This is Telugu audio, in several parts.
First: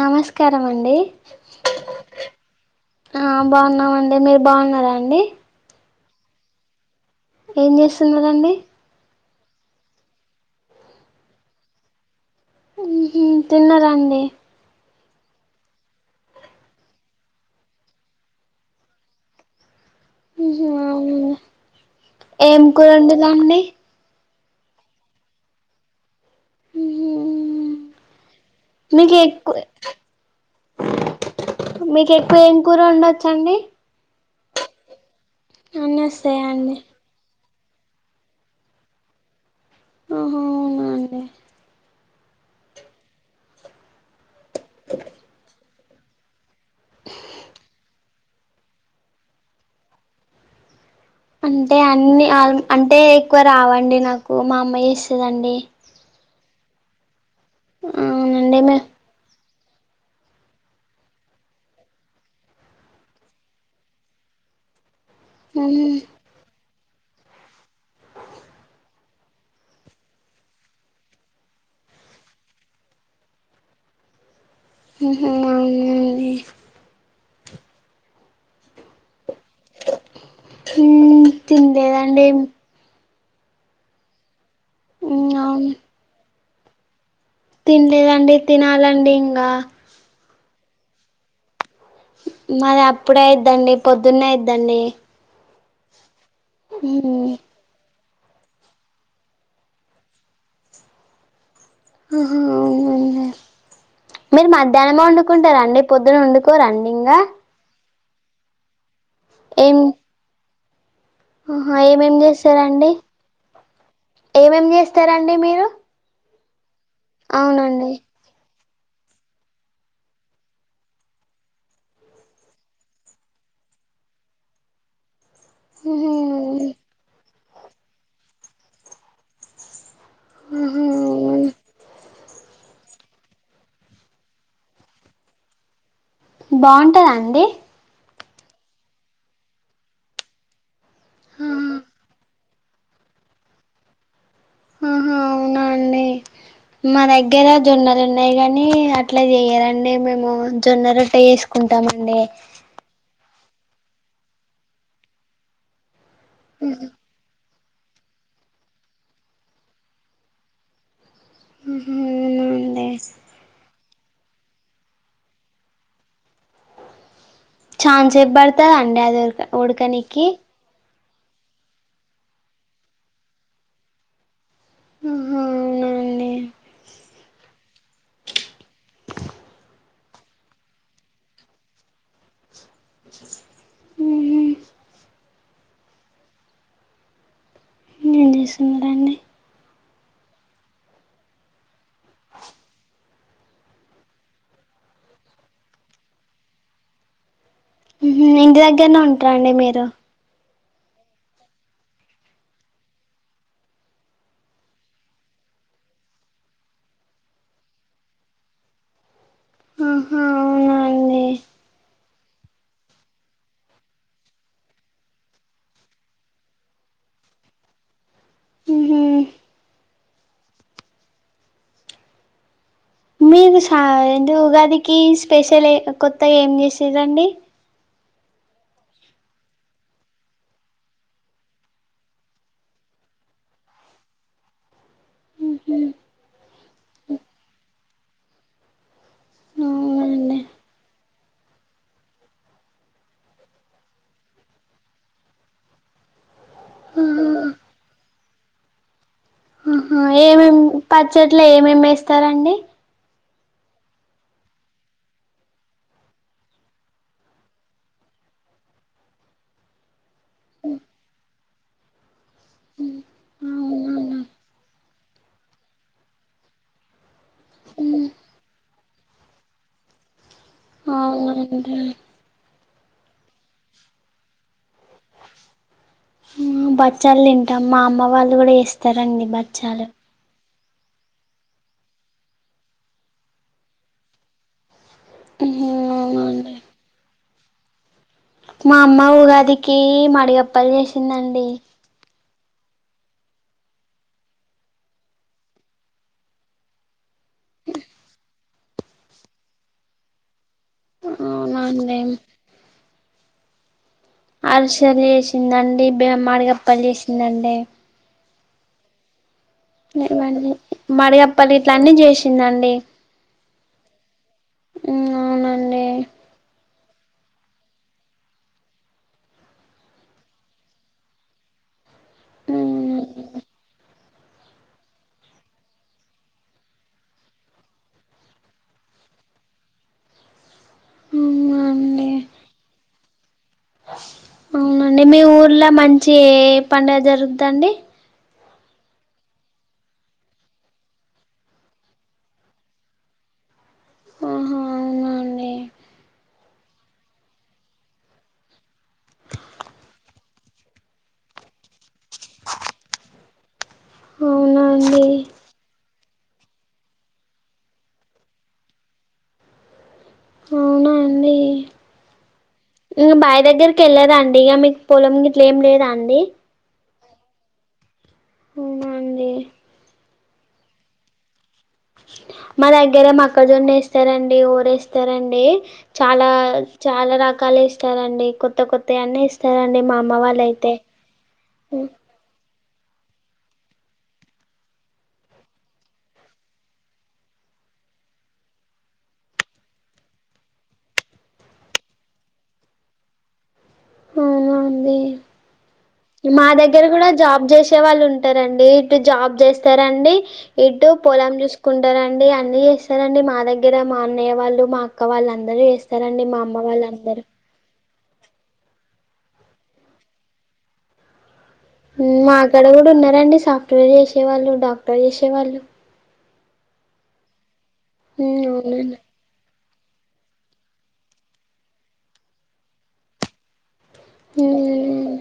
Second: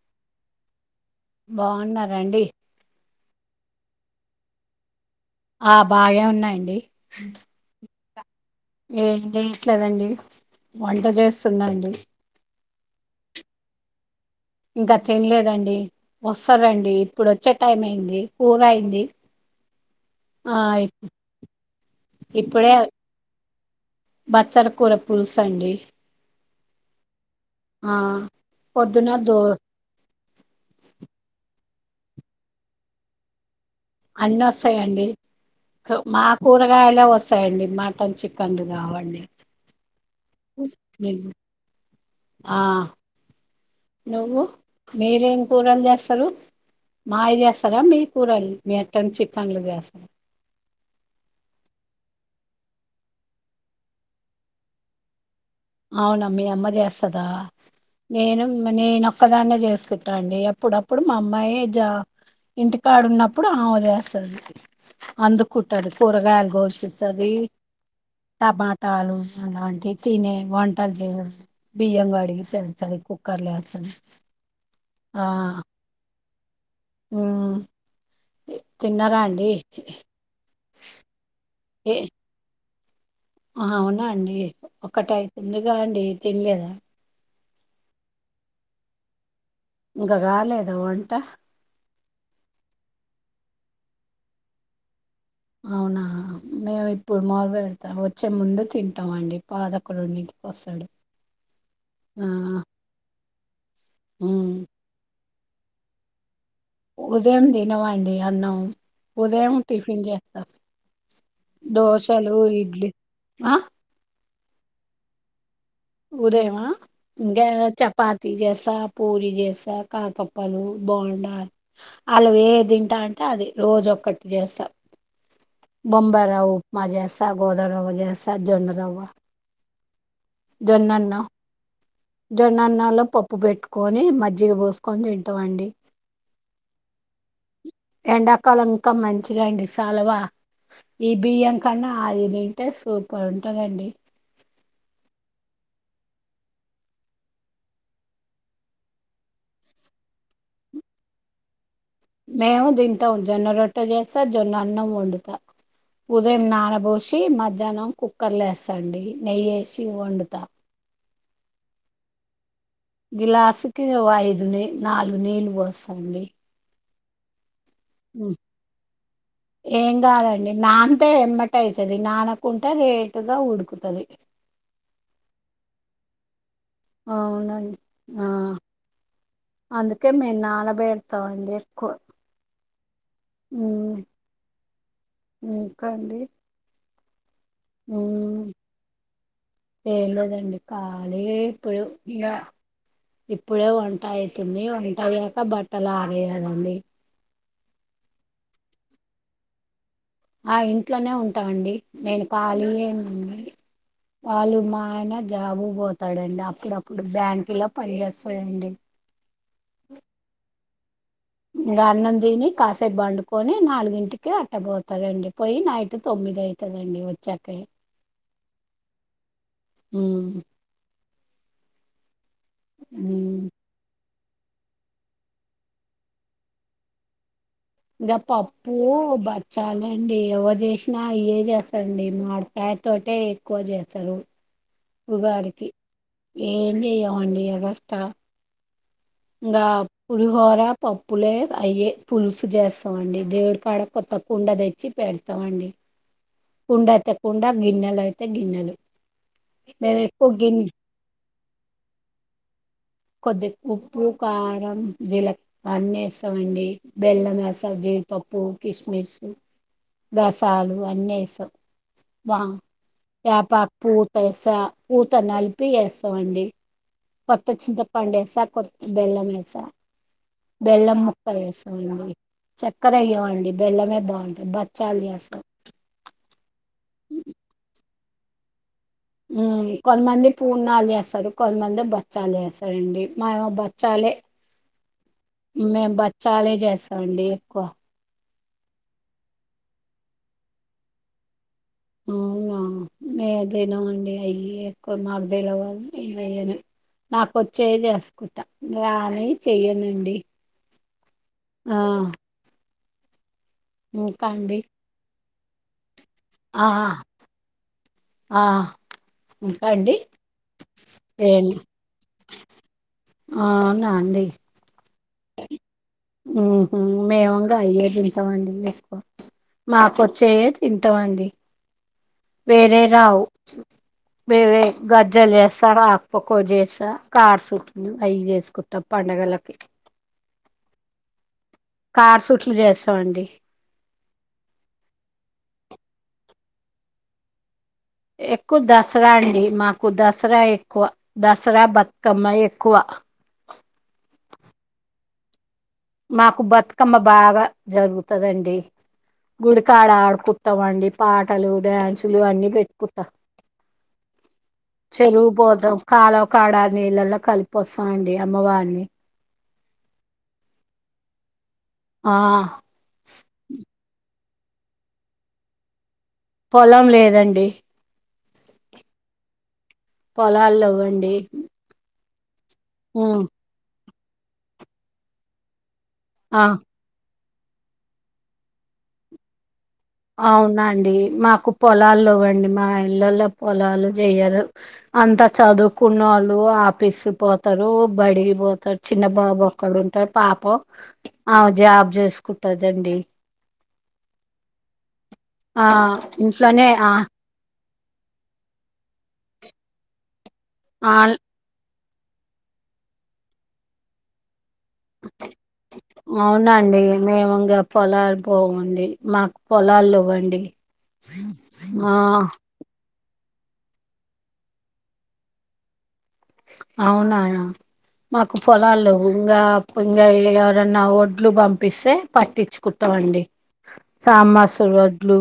నమస్కారం అండి బాగున్నారండి ఆ బాగున్నామండి మీరు బావున్నారా అండి ఆ బాగే ఉన్నాయండి ఏం చేస్తున్నరండి ఏం చేయట్లేదండి వంట చేస్తున్న అండి ఉహు తిన్నారా అండి ఇంకా తినలేదండి వస్తారండి ఇప్పుడు వచ్చే టైం అయింది కూర అయింది ఉహు ఆయి అవునండి ఏం ఇప్పుడే కూర వండిల్లండి బచ్చర కూర పులుసు అండి ఉహు మ్మ్ ఆ పొద్దున మీకే దో కు మీకు ఎక్కువ ఏం కూర వండొచ్చండి అన్ని వస్తయండి అన్నీ మా వస్తాయా అండి కూరగాయలే వస్తా స్తాయండి మటన్ చికెన్లు రావండి ఆహా అవునా అండి ఆ నువ్వు మీరేం కూరలు జేస్తరు మాయి జేస్తరా మీ కూరల్ మటన్ చికన్లు గానీ అంటే అన్ని ఆల్ అంటే ఎక్కువ రావండి నాకు మా అమ్మా చేస్తదండి అవున మీ అమ్మ చేస్తదా నేను అవునండి మే నేను ఒక్కదాన్నే చేసుకుంటా అండి అప్పుడప్పుడు మా అమ్మాయే జా ఇంటికాడున్నప్పుడు ఆమె చేస్తది ఉహు అందుకుంటది కూరగాయలు గోషి వస్తది టమాటాలు అలాంటి తినే వంటలు చేయి బియ్యం కడికి పెడతది కుక్కర్ లేస్తది ఉహు మ్మ్ తిన్నారా అండి తిన్లేదండి అహ అవునా అండి ఉమ్ అవును ఒకటయితుందిగా అండి తిన లేదా తినలేదండి తినాలండి ఇంగా ఇంకా గాలేదా వంట మాది అప్పుడే ఐద్దండి పొద్దున్నే ఐద్దండి అవునా మేము ఇప్పుడు మార్వే వెళ్తాం [unintelligible] కొంచెం ముందు తింటామండి పావుదొక్క రెండింటికి వస్తడు ఆ ఆహా అవునండి మీరు మ్మ్ మధ్యానమే వండుకుంటరండి పొద్దున వండుకో రండి ఇంగ అండి అన్నం ఉదయం టిఫిన్ జేస్తా ఆహా ఏమేం చేస్తరండి ఆ ఏమేం చేస్తారండి మీరు ఉదయమా గా అవునండి చపాతి జెస్ దోష పూరి చేస్తా కాపప్పలు బోండా వాళ్లు ఏ తింటా అంటే అది రోజు ఒకటి చేస్తా బంబారవు ఉపమా జెసా గోదమరావాజెసా జొన్న రావా జన్నన్నా జొడాన్నల్లో పప్పు పెట్టుకొని మజ్జిగ పోసుకొని తింటామండి బాగుంటదా అండి ఎండాకాలం ఇంకా మంచిదండి చలవా ఈ బియ్యం కన్నా ఆ ఇది అంటే సూపర్ ఉంటందండి ఆహా అవున అండి మా దగ్గర జొన్నలు ఉన్నాయి కాని అట్లా చేయ్యారండి మేము జొన్న రొట్ట చేసుకుంటా మేము దింటాం జొన్న రొట్ట చేస్తా జొన్న అన్నం వండుతా ఉదయం ఆహా నానబోసి మధ్యాహ్నం కుక్కర్లు వేస్తండి నెయ్యివేసి వండుతా ఉమ్ గ్లాసుకి ఐదు ని నాలుగు నీళ్ళు పోస్తాండి ఛాన్ సేపు ఉమ్. చెప్పబడది అండి అది ఉడకనీనికి ఉడికితే ఏమంటే అయితది నానకుంటె లేటుగా ఉుడ్కుతాది ఆ అవునండి అవునండి ఆ అందుకే మేము నానబేడతామండి ఎక్కువ ఉమ్ అండి ఏం ఉమ్, చేస్తున్నారండి ఏం లేదండి ఖాళీగా ఏ పోయు ఇగ ఇప్పుడే వంట అవుతుంది వంట అయ్యాక బట్టలు ఆరెయలండి ఇంటి దగ్గరనే ఉంటారండి మీరు ఆ ఇంట్లోనే ఉంటాండి నేను కాలి ఎమ్ వాళ్ళు మాయన జాబు పోతాడండి అప్పుడప్పుడు బ్యాంకి లో పనిచస్తాడండి ఆహా అవును ఇగ అన్నం దిని కాసేపు బండుకొని నాలుగింటికి అట్ట పోతాారండి పోయి నైట్ తొమ్మిది ఐతదండి వ చెర్కి ఊ హు ఊ ఉమ్ మీరు సా ఏంటి ఉగాదికి స్పెషల్ కొత్తగా ఏం చేసిర్రాండి ఇంగా పప్పు బచ్చాలండి ఎవరు చేసినా అయ్యే చేస్తారండి మాడ్ కాయ తోటే ఎక్కువ చేస్తారు ఉగాదికి ఏం చెయవండి ఎగాస్టా ఇంగా అవునండి పులిహోర పప్పులే అయే పులుసు జేస్తామండి దేవుడికడ కొద్ కుండ తెచ్చి పెడతామండి కుండ అయితే కుండ గిన్నెలు అయితే గిన్నెలు ఆహ మేము ఎక్కువ ఏమేమి గిన్నె పచ్చట్ల ఏమేమి వేస్తారండి కొద్ది ఉప్పు కారం జీలక్ అన్నీ వేస్తామండి బెల్లం వేస్తా జ పప్పు కిస్మిసు రసాలు అన్నేస్తాం వా ఏపాకు పూత అవునా వేస్తా పఊత నలిపి వేస్తామండి కొత్త చింతప్పండెస కొత్త బెల్లమేస బెల్ల ముక్క వేసం అవునండి మళ్ళీ చక్కర వేయంఆండీ బెల్లమే బాగుంటాయి బచ్చాలు చేస్తాం బచ్చళు తింటాం మా అమ్మ వాళ్ళు కూడా చే ఉ కొంత మంది పూర్నాలు చేస్తారు కొంతమంది బచ్చాలు చేస్తారండి మాఅమ్మ బచ్చాలే మేము అవునండి బచ్చాలే చేస్తామండి ఎక్కువ మా అమ్మ ఉగాదికి మడు గప్పలు చేసిందండి ఏ అవునా మేమ్ తినం అండి అయి ఎక్కువ దెలువదు మేము వెయ్యం నాకొచ్చేవి చేసుకుంటా రాని చెయ్యనండి ఆ అవునాండి ఇంక అండి ఇదండి ఆ బేమాడిగప్పలు చేసిందండి ఆ ఇంకా అండి లెవండి మడిగప్పలి ఇట్లన్నీ చేసిందండి ఆ అవునా అండీ అవునండి ఉమ్ మేము అయ్యే దింట మండి ఎక్కువ మాకోచ్చే యే తింటామండి వేరే రావ్ వేరే గజ్జల్ చేస ఆక్పోకోవ చేస కార్ చుట్ అయి చేసుకుంటా ప పండగలకి ఉమ్మా కార్ సుట్లు చేస్తామండి అవునండి మీ ఊర్లో మంచి ఎ పండుగ జరుగుద్దాండి ఎక్కువ దసరా అండి మాకు దసరా ఎక్కువ దసరా బతుకమ్మ ఎక్కువ ప్చ్ అవునండి మాకు బతుకమ్మ బాగా జరుగుతదండి గుడికాడ ఆడుకుంటాం అండి పాటలు డ్యాన్సులు అన్నీ పెట్టుకుంటాం అవునా [inaudible] అండి చెరువుపోతాం కాలవ కాడ నీళ్లలో కలిపోస్తాం అండి అమ్మవారిని ఆ ఇగ బాయ్ దగ్గరికి ఎల్లరాండి ఇక మీకు పొలం గిట్ల ఏం లేదాన్ పొలం లేదండి. ఓహో అండి. పొలాల్ లెవ్ అండి. మా దగ్గర మొక్కజొన్న ఏస్తారండి ఓడేస్తారండి చాలా ఆ చాలా ర కాల్ ఏస్తారండి కొత్త కొత్త అన్ని ఏస్త అవునండి మాకు పొలాల్లెవ్ అండి మా ఆ పిల్లల పొలాలు చెయ్యరు. అంత చదువుకునోళ్ళు ఆఫీస్ పోతరు. బడిగికి పోతడ్ చిన్న బాబు ఒక్కడు ఉంటడ్ పాపో ఆ జాబ్ చేస్కుంటదండి. అవునా అండి ఆ మా ఇంట్లోనే దగ్గర ఆ కూడా జాబ్ జెష్ చేసే వాళ్ళు ఉంటరండి ఇటు జాబ్ చేస్తారండి ఇటు ఆల్ పొలం చూస్ కుంటరండి అన్ని చేస్తారండి మా దగ్గర మా అన్నయ్య వాళ్ళు మా అక్క వాళ్ళందరూ చేస్తారండి మా అమ్మ అవునండి వాళ్ళందరూ మేము ఇంగ పొలాలు బాగుండి మాక్ పొలాల్ లేవండి మ్ మాకాడ కూడా ఉన్నరండి సాఫ్ట్వేర్ చేసేవాళ్ళు డాక్టర్ చేసేవాళ్ళు. అవునా మాకు ఉమ్ పొలాలు అవునండి లెవ్వు ఇంగ ఇంగ ఎవరన్న ఒడ్లు పంపిస్తే పట్టిచుకుంటమండి. సామాసుల్ ఉమ్ వడ్లు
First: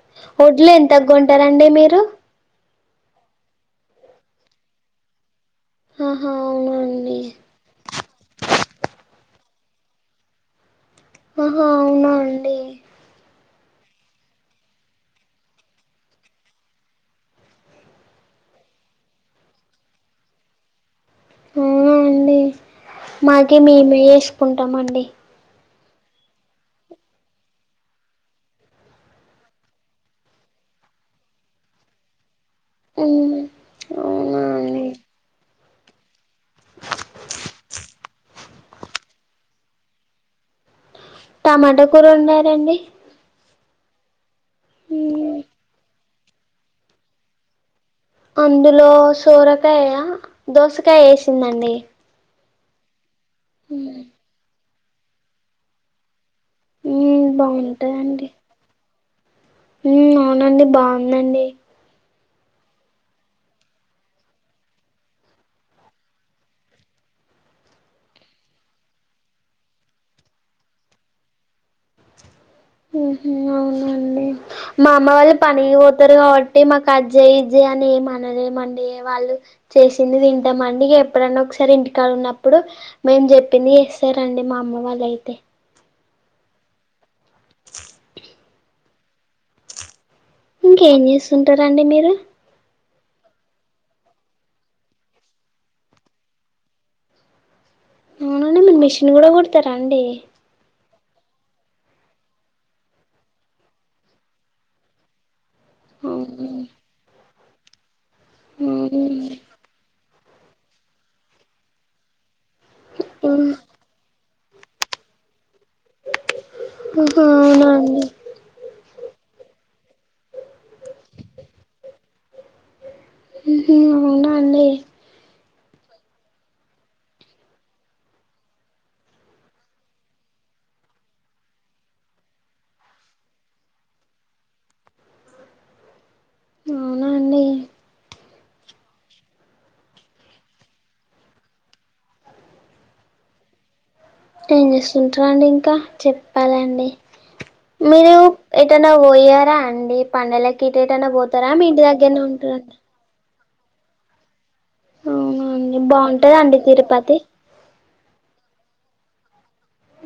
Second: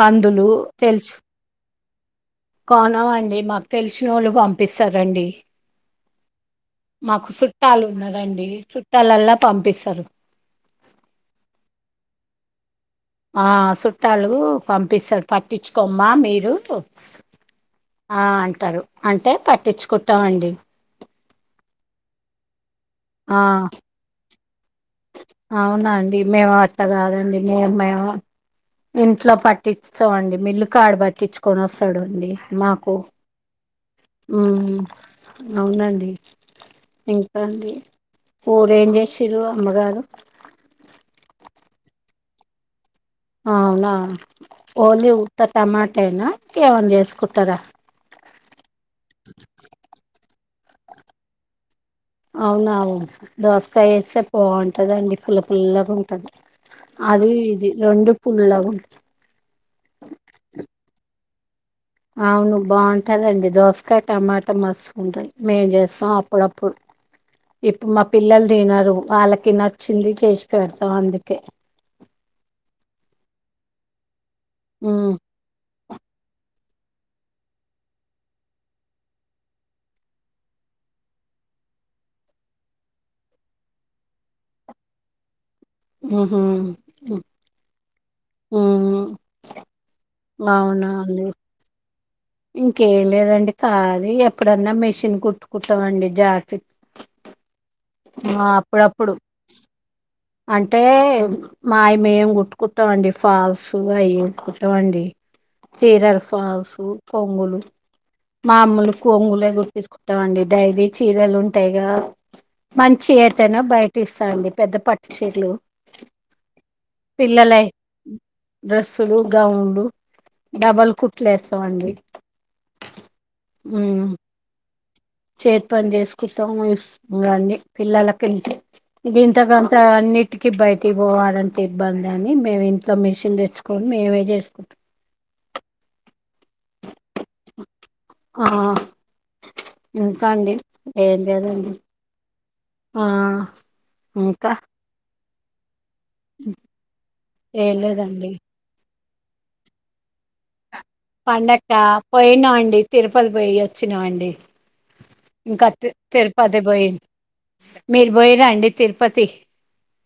కందులు వడ్లు ఎంతకు తెల్చ్ కొంటారండి మీరు కొనమండి మాక్ తెల్సినోళ్ళు పంపిస్తారండి. ఆహా అవునా అండి మాకు సుట్టాలు ఉన్నరండి చుట్టాలల్ల పంపిస్తరు. ఓహో అవునా అండి. ఆ సుట్టాలు పంపిస్తరు పట్టిచుకోమ్మ మీరూ ఆ అంటారు అంటే పట్టిచ్చుకుంటమండి. అవునా అండి ఆ మాకి మేమే చేస్కుంటమండి. అవునా అండి మేము అట్ట కాదండి మేం మేము ఇంట్లో పట్టిచ్కో అండి మిల్లు కాడ పట్టించుకొన్ వస్తడు అండి. మాకు ఉమ్ అవునా మ్ అండి అవునండి. ఇంకా అండి కూరెం చేసిన్రు. అమ్మ గారు టమాటా కూర్ వండారండి. అవునా ఓన్లీ ఉమ్ ఉత్త టమాటేనా ఇంకేమన్న చేస్కుంటరా అందులో సోరకాయ, దోసకాయ్ ఏసిందండి. అవునవు దోసకాయ్ ఏస్తే బాగుంటదండి పుల్ల పుల్లగుంట ఉమ్, అది ఇది రెండు పుల్లగుం మ్ అవునండి బావుందండి. అవును బావుంటదండి దోస్కాయ్ టమాటా మస్తు ఉంటయి మేం చేస్తాం అప్పుడప్పుడ్ ఇప్పుడు మా పిల్లలు తినరు. వాళ్లకి నచ్చింది చేసి పెడ్తాం అందుకే మ్ అవునా అండి మా అమ్మ ఉమ్ వాళ్లు పనికి పోతర్ కాబ డి మాక్ అజ్జెయ్ ఇజ్జెయ్ అని ఏం అనలేమండి. వాళ్లు చేసింది తింటమండి ఇగ ఎప్పుడన్న ఒక ఒకసారి ఇంటికాడున్నప్పుడు మేం చెప్పింది చేస్తారండి. మా అమ్మ వాల్లైతే హ హ్ మ్ అవునా ఇంకేం అండి చేస్తుంటారండి మీరు ఇంకేం లేదండి కాలి ఎప్పుడన్నా మిషిన్ కుట్టుకుంటమండి జాకిట్ ఆ అవునండి మీరు అప్పుడప్పుడు. మిషన్ కూడా కుడతారా అండి అంటే మాయి మేము కుట్టుకుంటమండి. ఫాల్స్ అవి కుట్టుకుంటమండి. చీరల్ అవునా ఫాల్స్ కొంగులు మామూలు కొంగులే గుట్టించు కుంటం అండి డైలీ చీరలుంటైగా మంచి ఐతేనే బయటిస్తా అండి పెద్ద పట్టుచీర్లు పిల్లలై అండి డ్రెస్ లు గౌన్లు డబల్ కుట్లేస్తాం అండి. మ్ హూ అవునా అండి చేతి పని చేసుకుంటాము అండి పిల్లల కంటే ఇది ఇంతకంత అన్నిటికి బయటి పోవాలంటే ఇబ్బంది అని మేము ఇంట్లో మిషన్ తెచ్చుకొని మేమే చేసుకుంటాం అవునా అండి ఆ ఇంకా అండి ఏం లేదండి. ఆ ఇంకా ఏం చేస్తుంటారండి ఇంకా చెప్పాలండి ఏం మీరు లేదండి ఎటన్న పోయారా అండి పండల కి పండగ క పోయినాం అండి తిరుపతి పోయి వచ్చినాం అండి అవునా ఇంకా అండి తి బాగుంటదా అండి తిరుపతి పోయి తిరుపతి మీరు పోయిరా అండి తిరుపతి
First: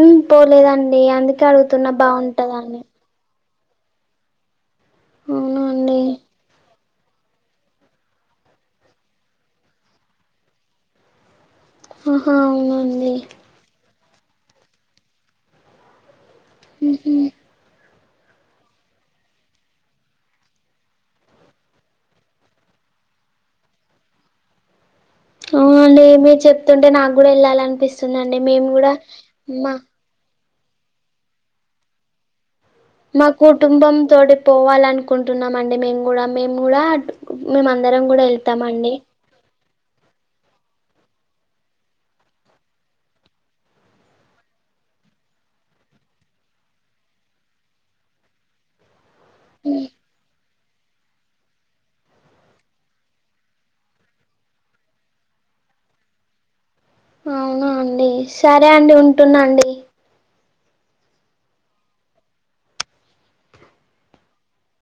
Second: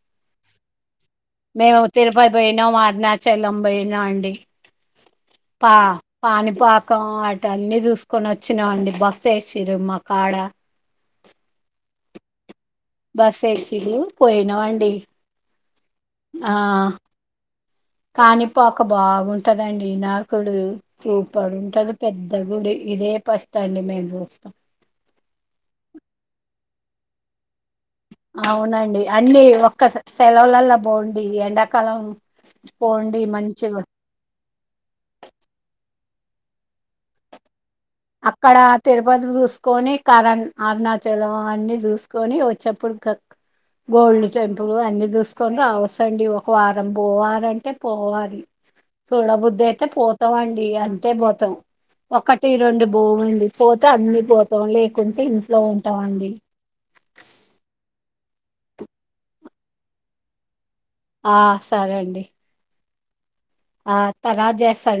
ఉమ్ పోలేదండి అందుకే మేము అడుగుతున్నా తిరుపతి బాగుంటదా పోయినం అని అరుణాచలం పోయినాం అండి అవునా పా అండి పానిపాకం అటు అన్నీ చూసుకొని వచ్చినామండి బస్ వేసిరు మాకా ఆ అహా అవునా బస్ ఎసిల్లు పోయినామండి. ఆ ఉహు పాణిపాకం బాగుంటదండి వినాకుడు చూపర్ ఉంటది పెద్దగుడి ఇదే ఫస్ట్ అండి మేము చూస్తం అవునండి మీరు చెప్తుంటే నాకు కూడా వెళ్ళాలిని అవునండి అన్నీ ఒక్క సెలవులల్ల పోండి ఎండాకాలం పోండి మా మంచిగా కుటుంబం తోటి పోవాల అనుకుంటున్నాం అండి మేము కూడా మేము కూడా మేమందరం కూడా అక్కడ వెళ్తామండి తిరుపతి చూసుకొని కరన్ అరుణాచలం అన్నీ చూసుకొని వచ్చేప్పుడు గోల్డె టెంపుల్ అన్నీ చూసుకొని రావసు అండి ఒక వారం పోవారంటే పోవాలి చూడబుద్ధి అయితే పోతామండి అంతే పోతాం ఒకటి రెండు పొమండి పోతే అన్ని పోతాం లేకుంటే ఇంట్లో ఉంటాం అండి అవునా అండి సరే అండి ఉంటున్నాండి. ఆ సరే అండి ఆ తర్వాత జేస్తా అండి